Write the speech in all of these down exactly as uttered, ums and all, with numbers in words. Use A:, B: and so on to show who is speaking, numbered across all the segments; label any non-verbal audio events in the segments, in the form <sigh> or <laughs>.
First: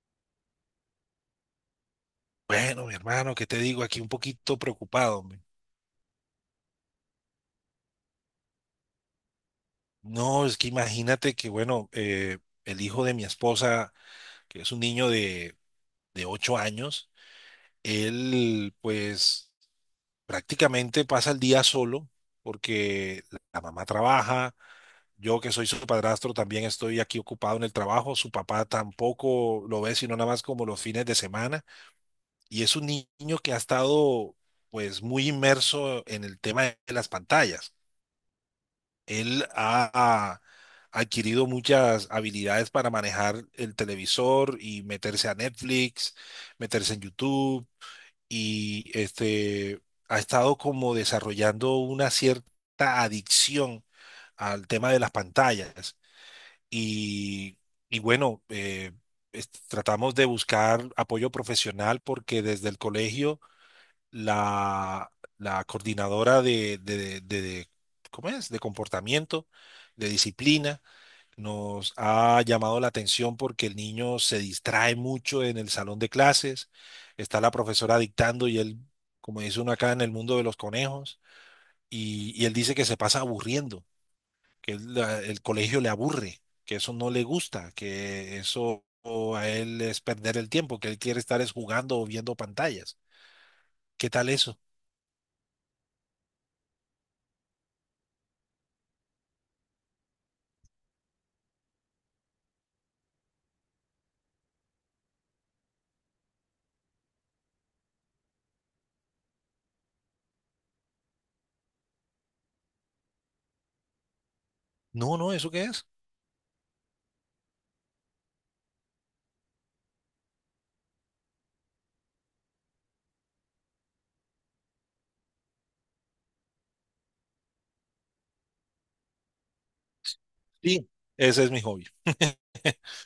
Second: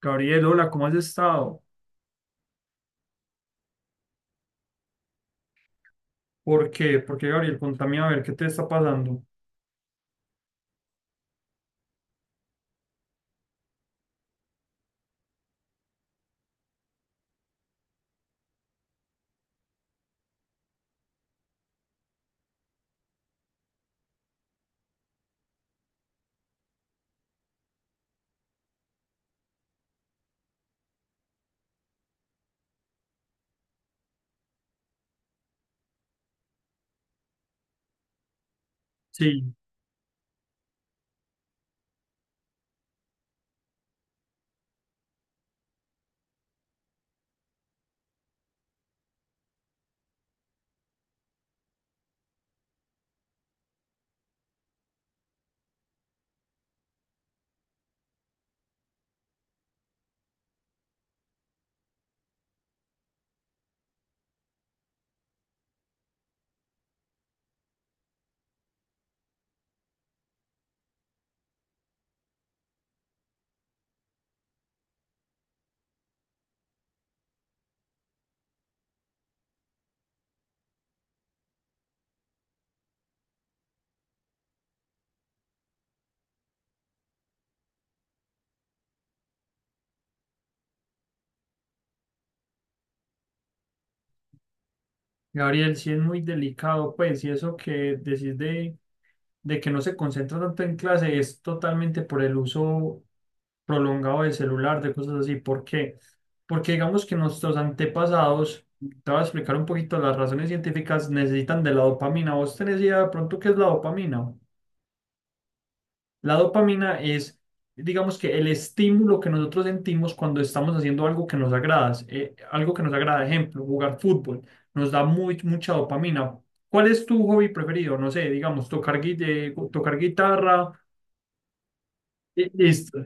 A: Gabriel, hola, ¿cómo has estado?
B: Bueno, mi hermano, ¿qué te digo? Aquí un poquito preocupado, hombre.
A: ¿Por qué? ¿Por qué, Gabriel? Contame a ver qué te está pasando.
B: No, es que imagínate que, bueno, eh, el hijo de mi esposa, que es un niño de, de ocho años. Él pues prácticamente pasa el día solo porque la mamá trabaja, yo que soy su padrastro también estoy aquí ocupado en el trabajo, su papá tampoco lo ve sino nada más como los fines de semana, y es un niño que ha estado pues muy inmerso en el tema de las pantallas. Él
A: Sí,
B: ha, Ha adquirido muchas habilidades para manejar el televisor y meterse a Netflix, meterse en YouTube y este, ha estado como desarrollando una cierta adicción al tema de las pantallas. Y, y bueno, eh, es- tratamos de buscar apoyo profesional porque desde el colegio la, la coordinadora de, de- de- de- ¿cómo es? De comportamiento, de disciplina, nos ha llamado la atención porque el niño se distrae mucho en el salón de clases, está la profesora dictando y él, como dice uno acá en el mundo de los conejos, y, y él dice que se pasa aburriendo, que él la- el colegio le aburre, que eso no le gusta, que eso a él es perder el tiempo, que él quiere estar es jugando o viendo pantallas. ¿Qué tal eso?
A: Gabriel, sí es muy delicado, pues, y eso que decís de, de que no se concentra tanto en clase es totalmente por el uso prolongado del celular, de cosas así. ¿Por qué? Porque digamos que nuestros antepasados, te voy a explicar un poquito las razones científicas, necesitan de la dopamina. ¿Vos tenés idea de pronto qué es la dopamina?
B: No, no, ¿eso qué es?
A: La dopamina es, digamos que el estímulo que nosotros sentimos cuando estamos haciendo algo que nos agrada, eh, algo que nos agrada, ejemplo, jugar fútbol, nos da muy, mucha dopamina. ¿Cuál es tu hobby preferido? No sé, digamos, tocar, gui- eh, tocar guitarra.
B: Sí, ese es mi hobby.
A: eh,
B: <laughs>
A: Listo. eh,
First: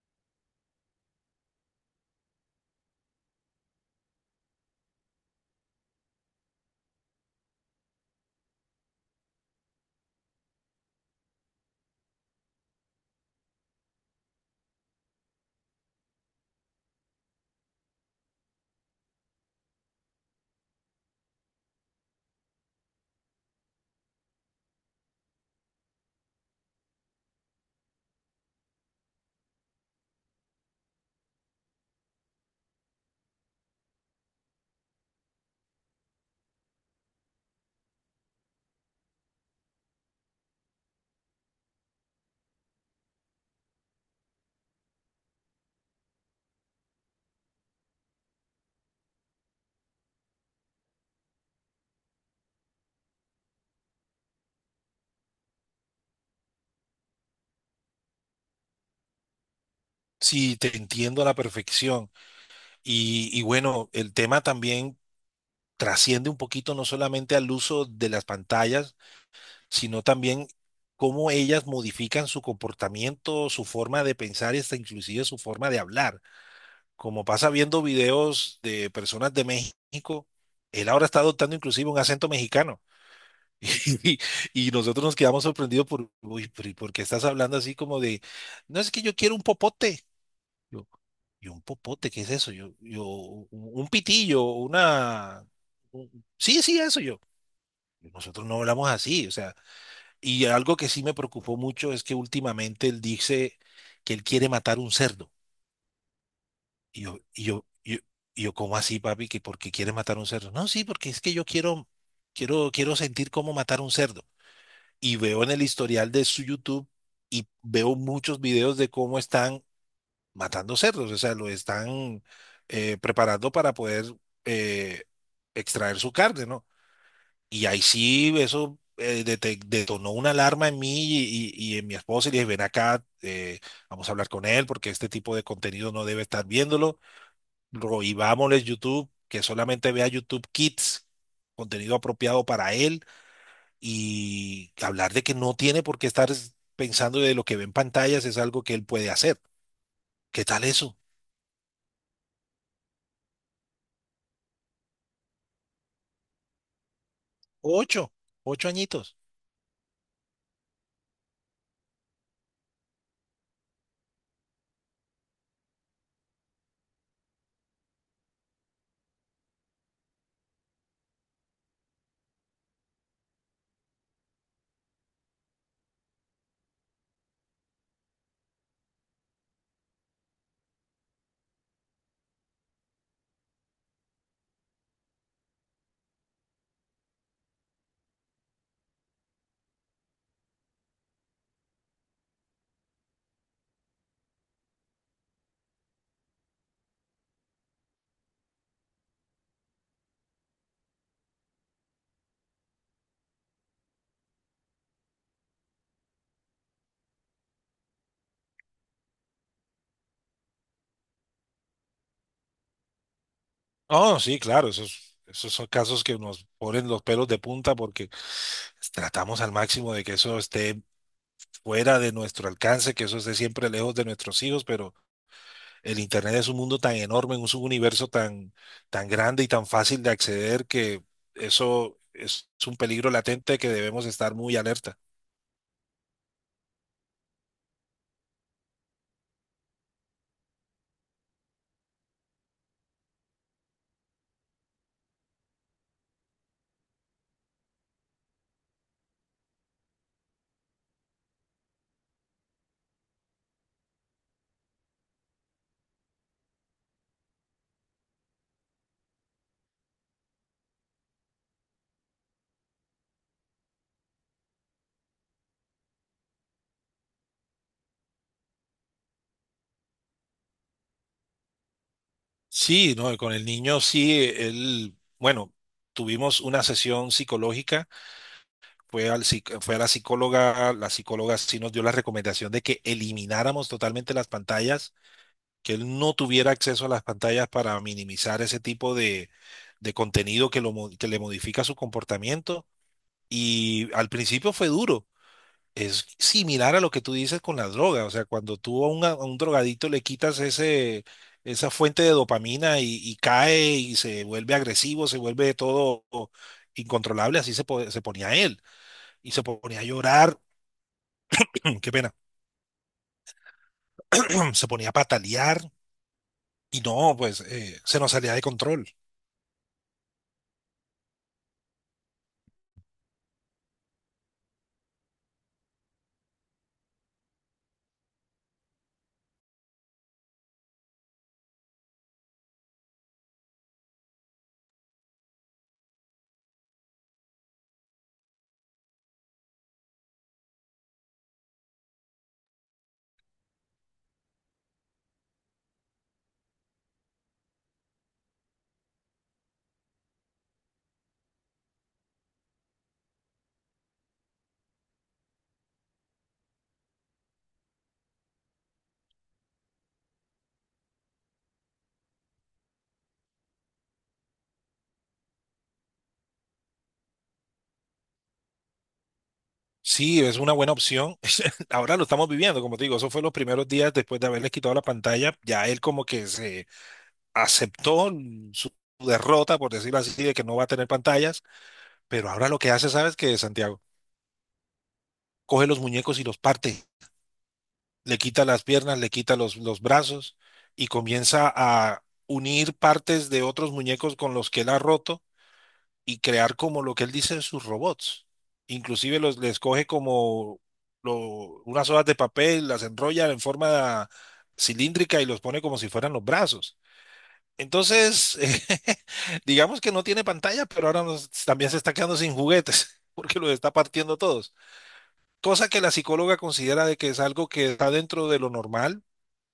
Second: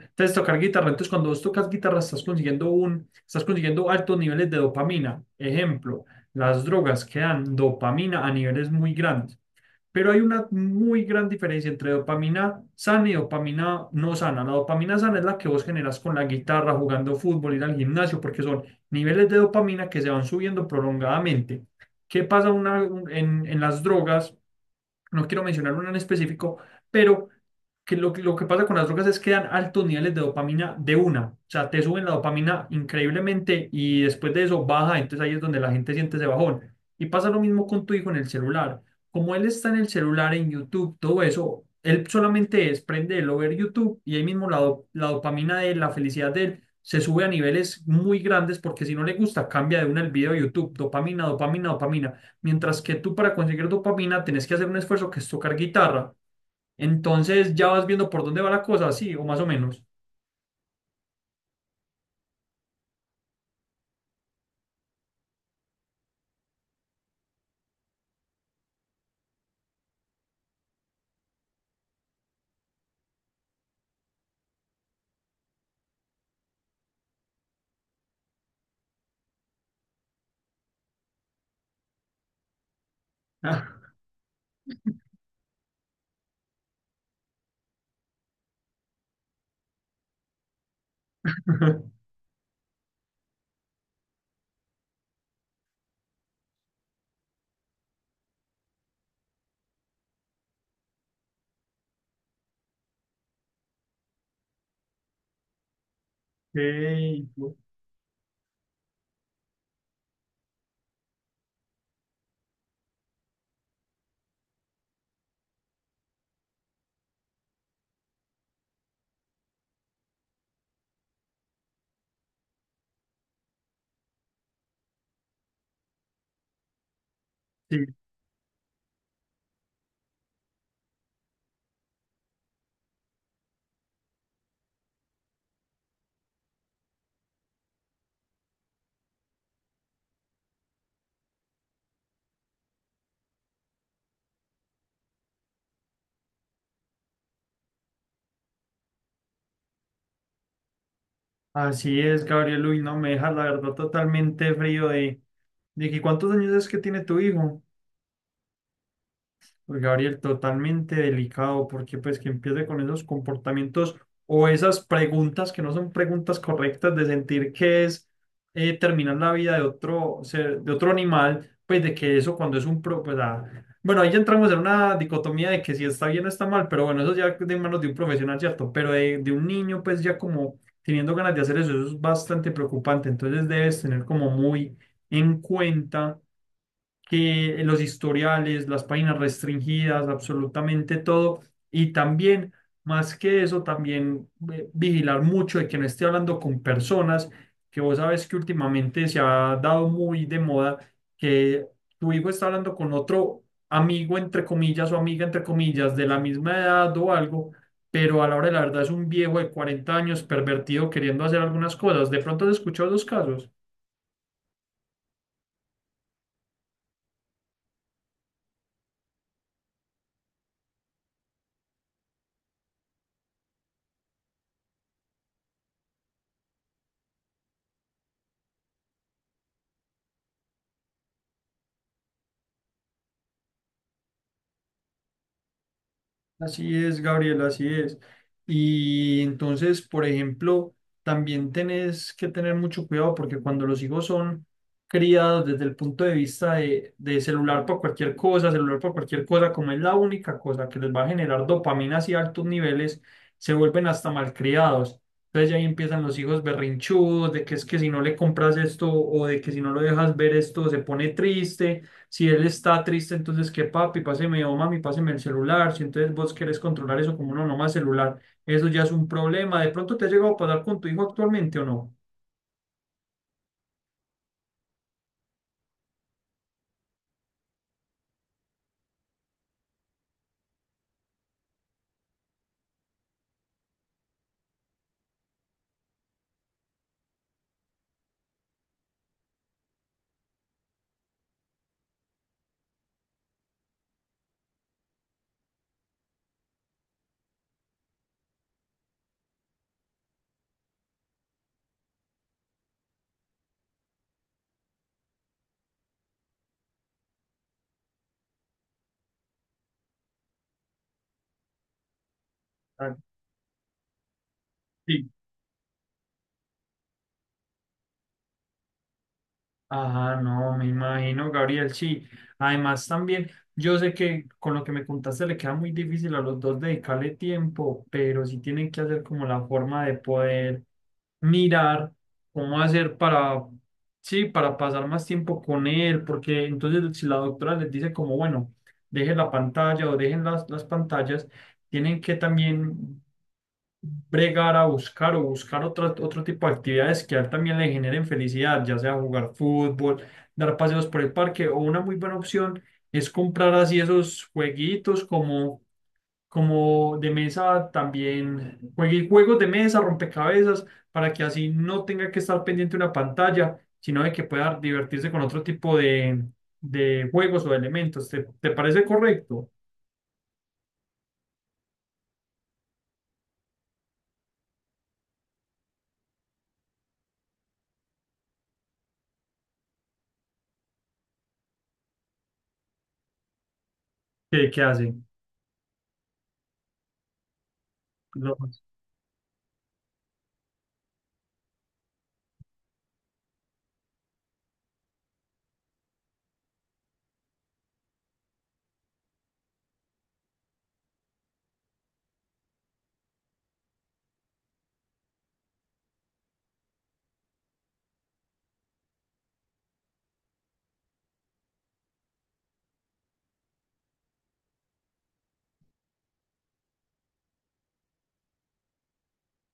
A: Entonces, tocar guitarra. Entonces, cuando vos tocas guitarra, estás consiguiendo un, estás consiguiendo altos niveles de dopamina. Ejemplo, las drogas que dan dopamina a niveles muy grandes. Pero hay una muy gran diferencia entre dopamina sana y dopamina no sana. La dopamina sana es la que vos generas con la guitarra, jugando fútbol, ir al gimnasio, porque son niveles de dopamina que se van subiendo prolongadamente. ¿Qué pasa una- un- en, en las drogas? No quiero mencionar uno en específico, pero que lo, que lo que pasa con las drogas es que dan altos niveles de dopamina de una. O sea, te suben la dopamina increíblemente y después de eso baja, entonces ahí es donde la gente siente ese bajón. Y pasa lo mismo con tu hijo en el celular. Como él está en el celular, en YouTube, todo eso, él solamente es prenderlo, ver YouTube y ahí mismo la, do- la dopamina de él, la felicidad de él. Se sube a niveles muy grandes porque si no le gusta, cambia de una el video de YouTube, dopamina, dopamina, dopamina. Mientras que tú para conseguir dopamina tenés que hacer un esfuerzo que es tocar guitarra. Entonces ya vas viendo por dónde va la cosa, sí, o más o menos.
B: Sí, te entiendo a la perfección. Y, y bueno, el tema también trasciende un poquito no solamente al uso de las pantallas, sino también cómo ellas modifican su comportamiento, su forma de pensar y hasta inclusive su forma de hablar. Como pasa viendo videos de personas de México, él ahora está adoptando inclusive un acento mexicano.
A: Ah.
B: <laughs> Y, y nosotros nos quedamos sorprendidos por, uy, pero ¿y por qué estás hablando así como de, no es que yo quiero un popote? Yo, y un
A: <laughs>
B: popote, ¿qué es eso? Yo, yo, un un pitillo, una... un- Sí, sí, eso yo. Nosotros no hablamos así, o sea, y algo que sí me preocupó mucho es que últimamente él dice que él quiere matar un cerdo. Y yo,
A: Ey.
B: y yo, yo, y yo, ¿cómo así, papi? ¿Que por qué quiere matar un cerdo? No, sí, porque es que yo quiero, quiero, quiero sentir cómo matar un cerdo. Y veo en el historial de su YouTube y veo muchos videos de cómo están matando cerdos, o sea, lo están eh, preparando para poder eh, extraer su carne, ¿no? Y ahí
A: Sí,
B: sí, eso eh, dete- detonó una alarma en mí y, y- y en mi esposa, y le dije, ven acá, eh, vamos a hablar con él porque este tipo de contenido no debe estar viéndolo. Prohibámosle YouTube, que solamente vea YouTube Kids, contenido apropiado para él, y hablar de que no tiene por qué estar pensando de lo que ve en pantallas es algo que él puede hacer. ¿Qué tal eso?
A: así es, Gabriel. Uy, no me dejas la verdad totalmente frío de, de que cuántos años es que tiene tu hijo.
B: Ocho, ocho añitos.
A: Pues, Gabriel, totalmente delicado, porque pues que empiece con esos comportamientos o esas preguntas que no son preguntas correctas de sentir que es eh, terminar la vida de otro ser, de otro animal, pues de que eso cuando es un pro, pues, ah, bueno, ahí ya entramos en una dicotomía de que si está bien o está mal, pero bueno, eso ya de manos de un profesional, ¿cierto? Pero de, de un niño, pues ya como teniendo ganas de hacer eso, eso es bastante preocupante, entonces debes tener como muy en cuenta que los historiales, las páginas restringidas, absolutamente todo. Y también, más que eso, también eh, vigilar mucho de que no esté hablando con personas que vos sabes que últimamente se ha dado muy de moda que tu hijo está hablando con otro amigo, entre comillas, o amiga, entre comillas, de la misma edad o algo. Pero a la hora de la verdad es un viejo de cuarenta años pervertido queriendo hacer algunas cosas. ¿De pronto has escuchado los casos?
B: Oh, sí, claro, esos, esos son casos que nos ponen los pelos de punta porque tratamos al máximo de que eso esté fuera de nuestro alcance, que eso esté siempre lejos de nuestros hijos, pero el Internet es un mundo tan enorme, un subuniverso tan, tan grande y tan fácil de acceder que eso es un peligro latente que debemos estar muy alerta.
A: Así es, Gabriel, así es. Y entonces, por ejemplo, también tenés que tener mucho cuidado porque cuando los hijos son criados desde el punto de vista de, de celular por cualquier cosa, celular por cualquier cosa, como es la única cosa que les va a generar dopamina y altos niveles, se vuelven hasta malcriados. Entonces ya ahí empiezan los hijos berrinchudos, de que es que si no le compras esto o de que si no lo dejas ver esto se pone triste si él está triste, entonces que papi, páseme o mami, páseme el celular. Si entonces vos querés controlar eso como no, no más celular, eso ya es un problema. ¿De pronto te ha llegado a pasar con tu hijo actualmente o no?
B: Sí, no, con el niño sí, él, bueno, tuvimos una sesión psicológica, fue, al, psic- fue a la psicóloga, la psicóloga sí nos dio la recomendación de que elimináramos totalmente las pantallas, que él no tuviera acceso a las pantallas para minimizar ese tipo de, de contenido que, lo, mo- que le modifica su comportamiento. Y al principio fue duro. Es similar a lo que tú dices con la droga. O sea, cuando tú a un, a un drogadito le quitas ese, esa fuente de dopamina y, y cae y se vuelve agresivo, se vuelve todo incontrolable, así se, po- se ponía él y se ponía a llorar, <clears throat> qué pena,
A: Ah.
B: <clears throat> se ponía a
A: Sí.
B: patalear y no, pues eh, se nos salía de control.
A: Ajá, no, me imagino, Gabriel, sí. Además, también, yo sé que con lo que me contaste le queda muy difícil a los dos dedicarle tiempo, pero sí tienen que hacer como la forma de poder mirar cómo hacer para, sí, para pasar más tiempo con él, porque entonces si la doctora les dice como, bueno, dejen la pantalla o dejen las, las pantallas, tienen que también bregar a buscar o buscar otro, otro tipo de actividades que a él también le generen felicidad, ya sea jugar fútbol, dar paseos por el parque o una muy buena opción es comprar así esos jueguitos como como de mesa, también juegue juegos de mesa, rompecabezas, para que así no tenga que estar pendiente de una pantalla, sino de que pueda divertirse con otro tipo de, de juegos o de elementos. ¿Te, te parece correcto?
B: Sí, es una buena opción. <laughs> Ahora lo estamos viviendo, como te digo, eso fue los primeros días después de haberles quitado la pantalla. Ya él como que se aceptó su derrota, por decirlo así, de que no va a tener pantallas. Pero ahora lo que hace, ¿sabes qué, Santiago?
A: ¿Qué, qué hace?
B: Coge los muñecos y los parte. Le
A: No.
B: quita las piernas, le quita los, los brazos y comienza a unir partes de otros muñecos con los que él ha roto y crear como lo que él dice sus robots. Inclusive los, les coge como lo- unas hojas de papel, las enrolla en forma cilíndrica y los pone como si fueran los brazos. Entonces, <laughs> digamos que no tiene pantalla, pero ahora nos- también se está quedando sin juguetes <laughs> porque los está partiendo todos. Cosa que la psicóloga considera de que es algo que está dentro de lo normal,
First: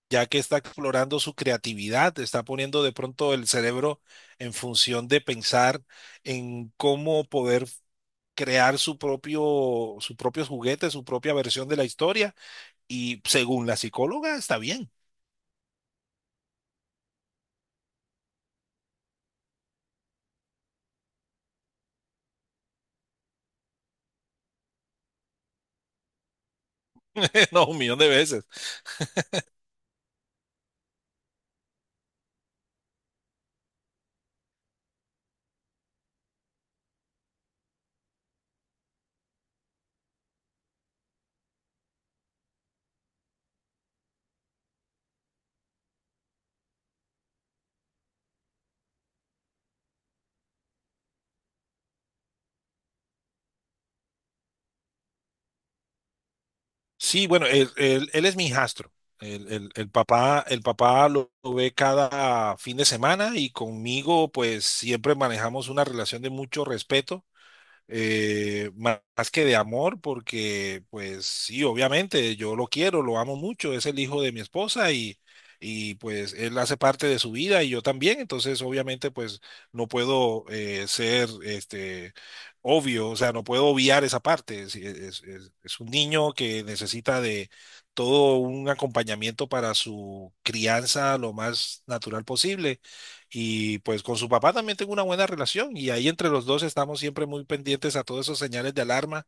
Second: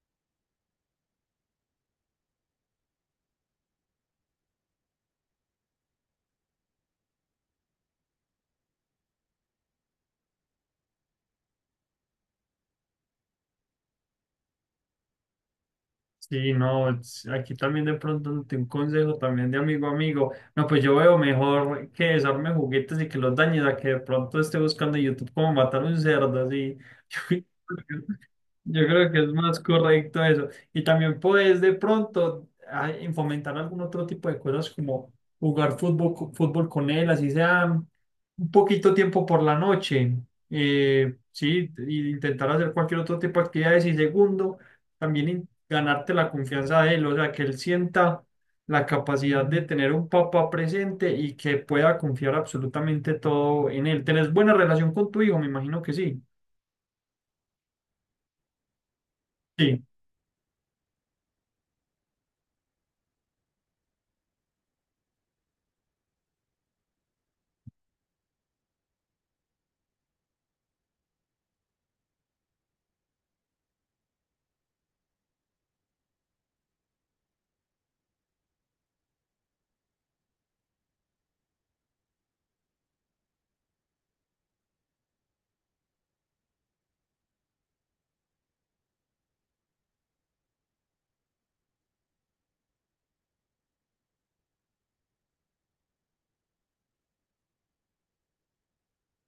B: ya que está explorando su creatividad, está poniendo de pronto el cerebro en función de pensar en cómo poder crear su propio, su propio juguete, su propia versión de la historia. Y según la psicóloga, está bien.
A: Sí, no, es- aquí también de pronto ante un consejo también de amigo a amigo. No, pues yo veo mejor que desarme juguetes y que los dañes a que de pronto esté buscando en YouTube cómo matar un cerdo, así. <laughs>
B: <laughs> No, un millón de veces.
A: Yo creo que es más correcto eso. Y también puedes de pronto ah, fomentar algún otro tipo de cosas como jugar fútbol, co- fútbol con él, así sea un poquito tiempo por la noche. Eh, sí, y intentar hacer cualquier otro tipo de actividades. Y segundo también in- ganarte la confianza de él, o sea, que él sienta la capacidad de tener un papá presente y que pueda confiar absolutamente todo en él. ¿Tenés buena relación con tu hijo? Me imagino que sí.
B: Sí, bueno, él, él, él es mi hijastro. El, el,
A: Sí.
B: el, papá, el papá lo, lo, ve cada fin de semana, y conmigo pues siempre manejamos una relación de mucho respeto, eh, ma- más que de amor, porque pues sí, obviamente yo lo quiero, lo amo mucho, es el hijo de mi esposa, y, y pues él hace parte de su vida y yo también, entonces obviamente pues no puedo eh, ser este obvio, o sea, no puedo obviar esa parte. Es, es- es- es un niño que necesita de todo un acompañamiento para su crianza lo más natural posible. Y pues con su papá también tengo una buena relación y ahí entre los dos estamos siempre muy pendientes a todos esos señales de alarma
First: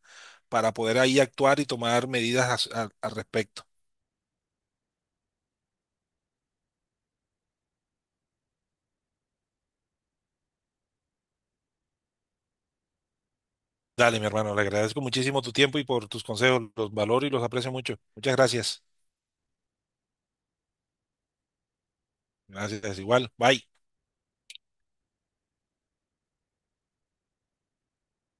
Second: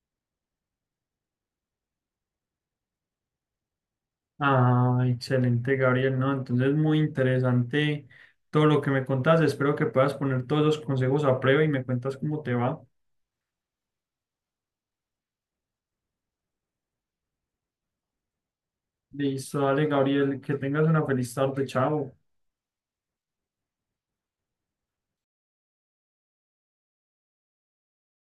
B: para poder ahí actuar y tomar medidas as- a- al respecto.
A: Ah, excelente, Gabriel, ¿no? Entonces, muy interesante todo lo que me contás. Espero que puedas poner todos los consejos a prueba y me cuentas cómo te va.
B: Dale, mi hermano, le agradezco muchísimo tu tiempo y por tus consejos, los valoro y los aprecio mucho. Muchas gracias.
A: Listo, dale, Gabriel, que tengas una feliz tarde, chao.
B: Gracias, igual. Bye.